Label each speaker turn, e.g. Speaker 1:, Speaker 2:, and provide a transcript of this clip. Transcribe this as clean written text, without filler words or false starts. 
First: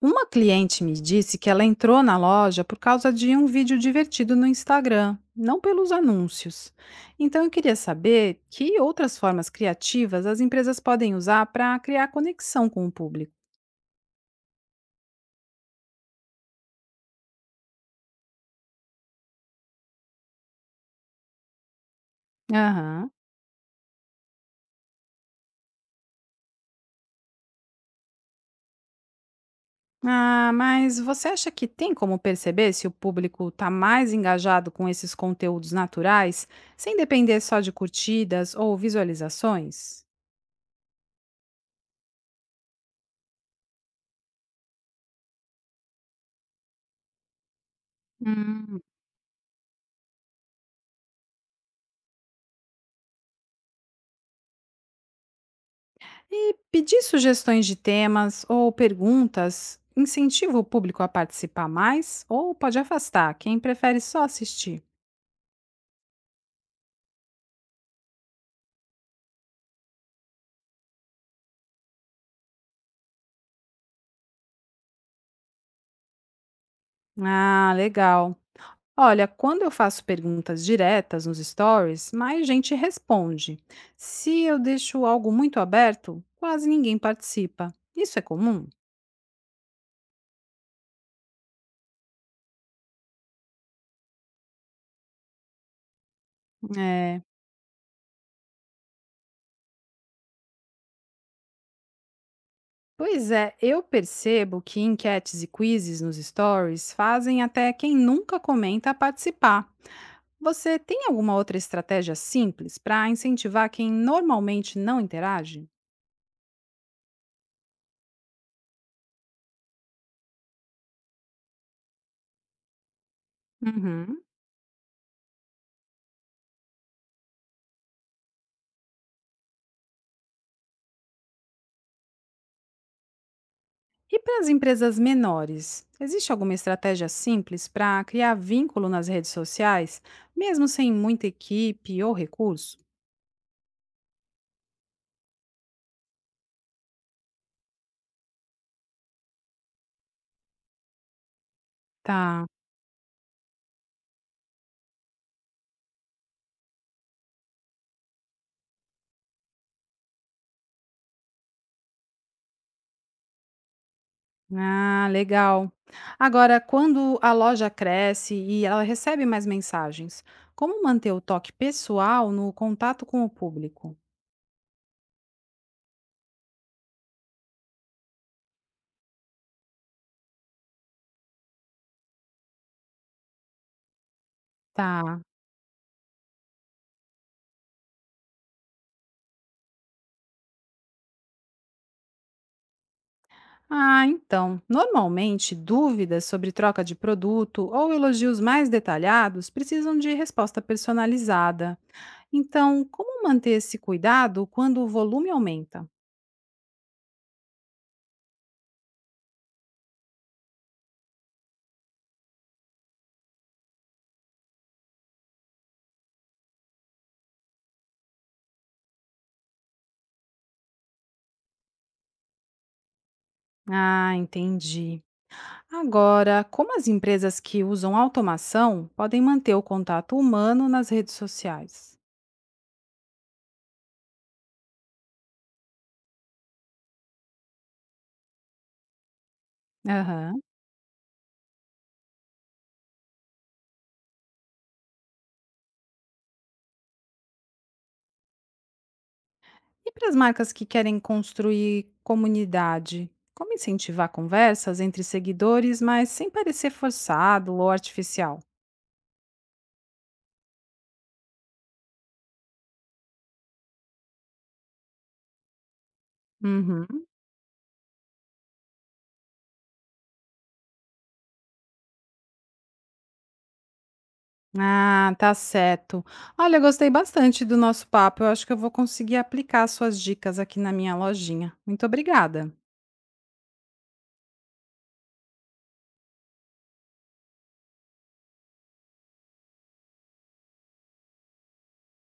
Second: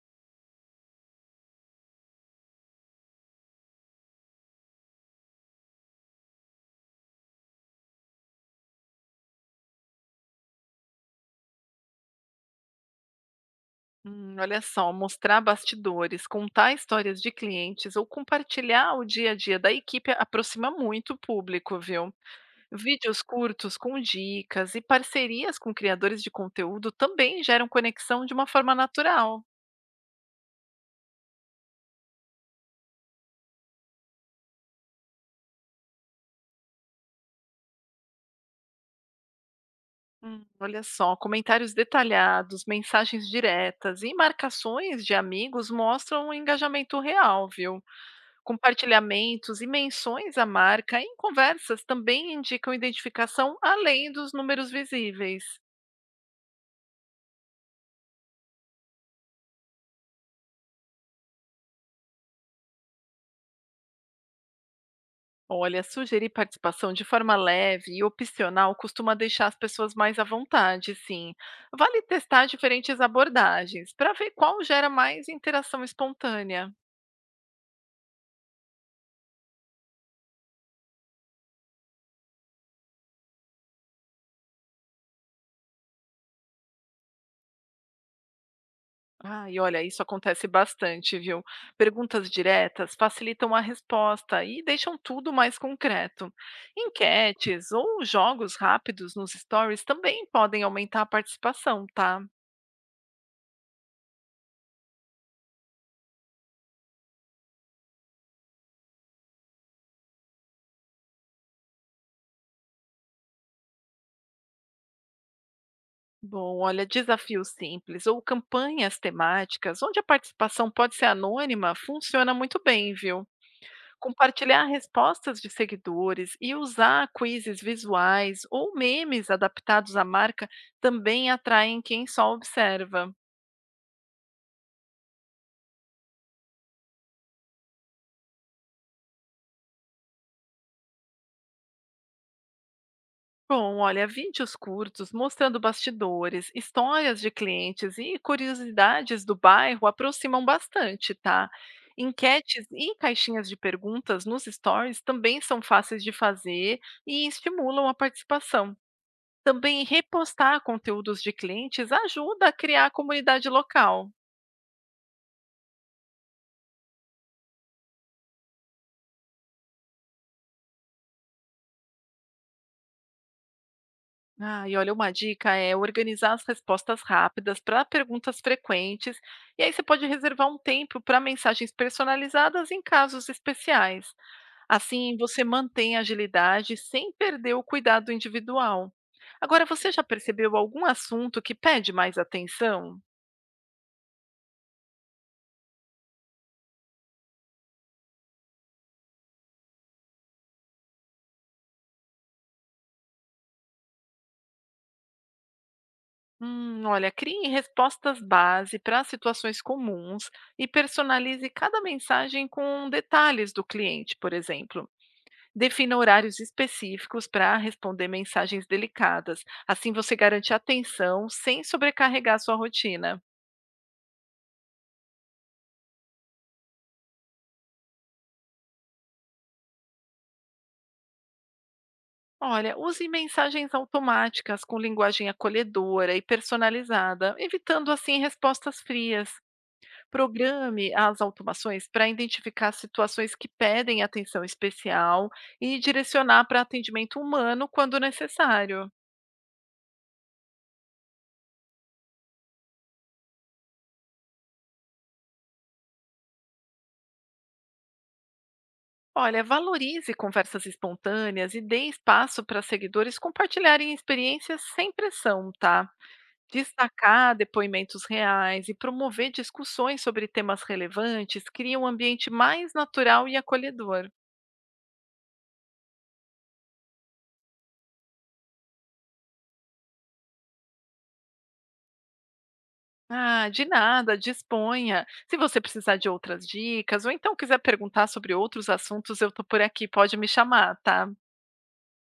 Speaker 1: Uma cliente me disse que ela entrou na loja por causa de um vídeo divertido no Instagram, não pelos anúncios. Então eu queria saber que outras formas criativas as empresas podem usar para criar conexão com o público.
Speaker 2: Olha só, mostrar bastidores, contar histórias de clientes ou compartilhar o dia a dia da equipe aproxima muito o público, viu?
Speaker 1: Aham.
Speaker 2: Vídeos curtos com dicas e parcerias com criadores de conteúdo também geram conexão de uma forma natural.
Speaker 1: Ah, mas você acha que tem como perceber se o público está mais engajado com esses conteúdos naturais, sem depender só de curtidas ou visualizações?
Speaker 2: Olha só, comentários detalhados, mensagens diretas e marcações de amigos mostram um engajamento real, viu?
Speaker 1: Hum.
Speaker 2: Compartilhamentos e menções à marca em conversas também indicam identificação além dos números visíveis.
Speaker 1: E pedir sugestões de temas ou perguntas incentiva o público a participar mais ou pode afastar quem prefere só assistir?
Speaker 2: Olha, sugerir participação de forma leve e opcional costuma deixar as pessoas mais à vontade, sim. Vale testar diferentes abordagens para ver qual gera mais interação espontânea.
Speaker 1: Ah, legal. Olha, quando eu faço perguntas diretas nos stories, mais gente responde. Se eu deixo algo muito aberto, quase ninguém participa. Isso é comum?
Speaker 2: Ah, e olha, isso acontece bastante, viu? Perguntas diretas facilitam a resposta e deixam tudo mais concreto.
Speaker 1: É.
Speaker 2: Enquetes ou jogos rápidos nos stories também podem aumentar a participação, tá?
Speaker 1: Pois é, eu percebo que enquetes e quizzes nos stories fazem até quem nunca comenta participar. Você tem alguma outra estratégia simples para incentivar quem normalmente não interage?
Speaker 2: Bom, olha, desafios simples ou campanhas temáticas, onde a participação pode ser anônima, funciona muito bem, viu?
Speaker 1: Uhum.
Speaker 2: Compartilhar respostas de seguidores e usar quizzes visuais ou memes adaptados à marca também atraem quem só observa.
Speaker 1: E para as empresas menores, existe alguma estratégia simples para criar vínculo nas redes sociais, mesmo sem muita equipe ou recurso?
Speaker 2: Bom, olha, vídeos curtos mostrando bastidores, histórias de clientes e curiosidades do bairro aproximam bastante, tá?
Speaker 1: Tá.
Speaker 2: Enquetes e caixinhas de perguntas nos stories também são fáceis de fazer e estimulam a participação. Também repostar conteúdos de clientes ajuda a criar a comunidade local.
Speaker 1: Ah, legal. Agora, quando a loja cresce e ela recebe mais mensagens, como manter o toque pessoal no contato com o público?
Speaker 2: Ah, e olha, uma dica é organizar as respostas rápidas para perguntas frequentes, e aí você pode reservar um tempo para mensagens personalizadas em casos especiais. Assim,
Speaker 1: Tá.
Speaker 2: você mantém a agilidade sem perder o cuidado individual. Agora, você já percebeu algum assunto que pede mais atenção?
Speaker 1: Ah, então, normalmente dúvidas sobre troca de produto ou elogios mais detalhados precisam de resposta personalizada. Então, como manter esse cuidado quando o volume aumenta?
Speaker 2: Olha, crie respostas base para situações comuns e personalize cada mensagem com detalhes do cliente, por exemplo. Defina horários específicos para responder mensagens delicadas. Assim você garante atenção sem sobrecarregar sua rotina.
Speaker 1: Ah, entendi. Agora, como as empresas que usam automação podem manter o contato humano nas redes sociais?
Speaker 2: Olha, use mensagens automáticas com linguagem acolhedora e personalizada, evitando assim respostas frias.
Speaker 1: Aham.
Speaker 2: Programe as automações para identificar situações que pedem atenção especial e direcionar para atendimento humano quando necessário.
Speaker 1: E para as marcas que querem construir comunidade, como incentivar conversas entre seguidores, mas sem parecer forçado ou artificial?
Speaker 2: Olha, valorize conversas espontâneas e dê espaço para seguidores compartilharem experiências sem pressão, tá?
Speaker 1: Uhum.
Speaker 2: Destacar depoimentos reais e promover discussões sobre temas relevantes cria um ambiente mais natural e acolhedor.
Speaker 1: Ah, tá certo. Olha, eu gostei bastante do nosso papo. Eu acho que eu vou conseguir aplicar suas dicas aqui na minha lojinha. Muito obrigada.
Speaker 2: Ah, de nada, disponha. Se você precisar de outras dicas ou então quiser perguntar sobre outros assuntos, eu tô por aqui, pode me chamar, tá?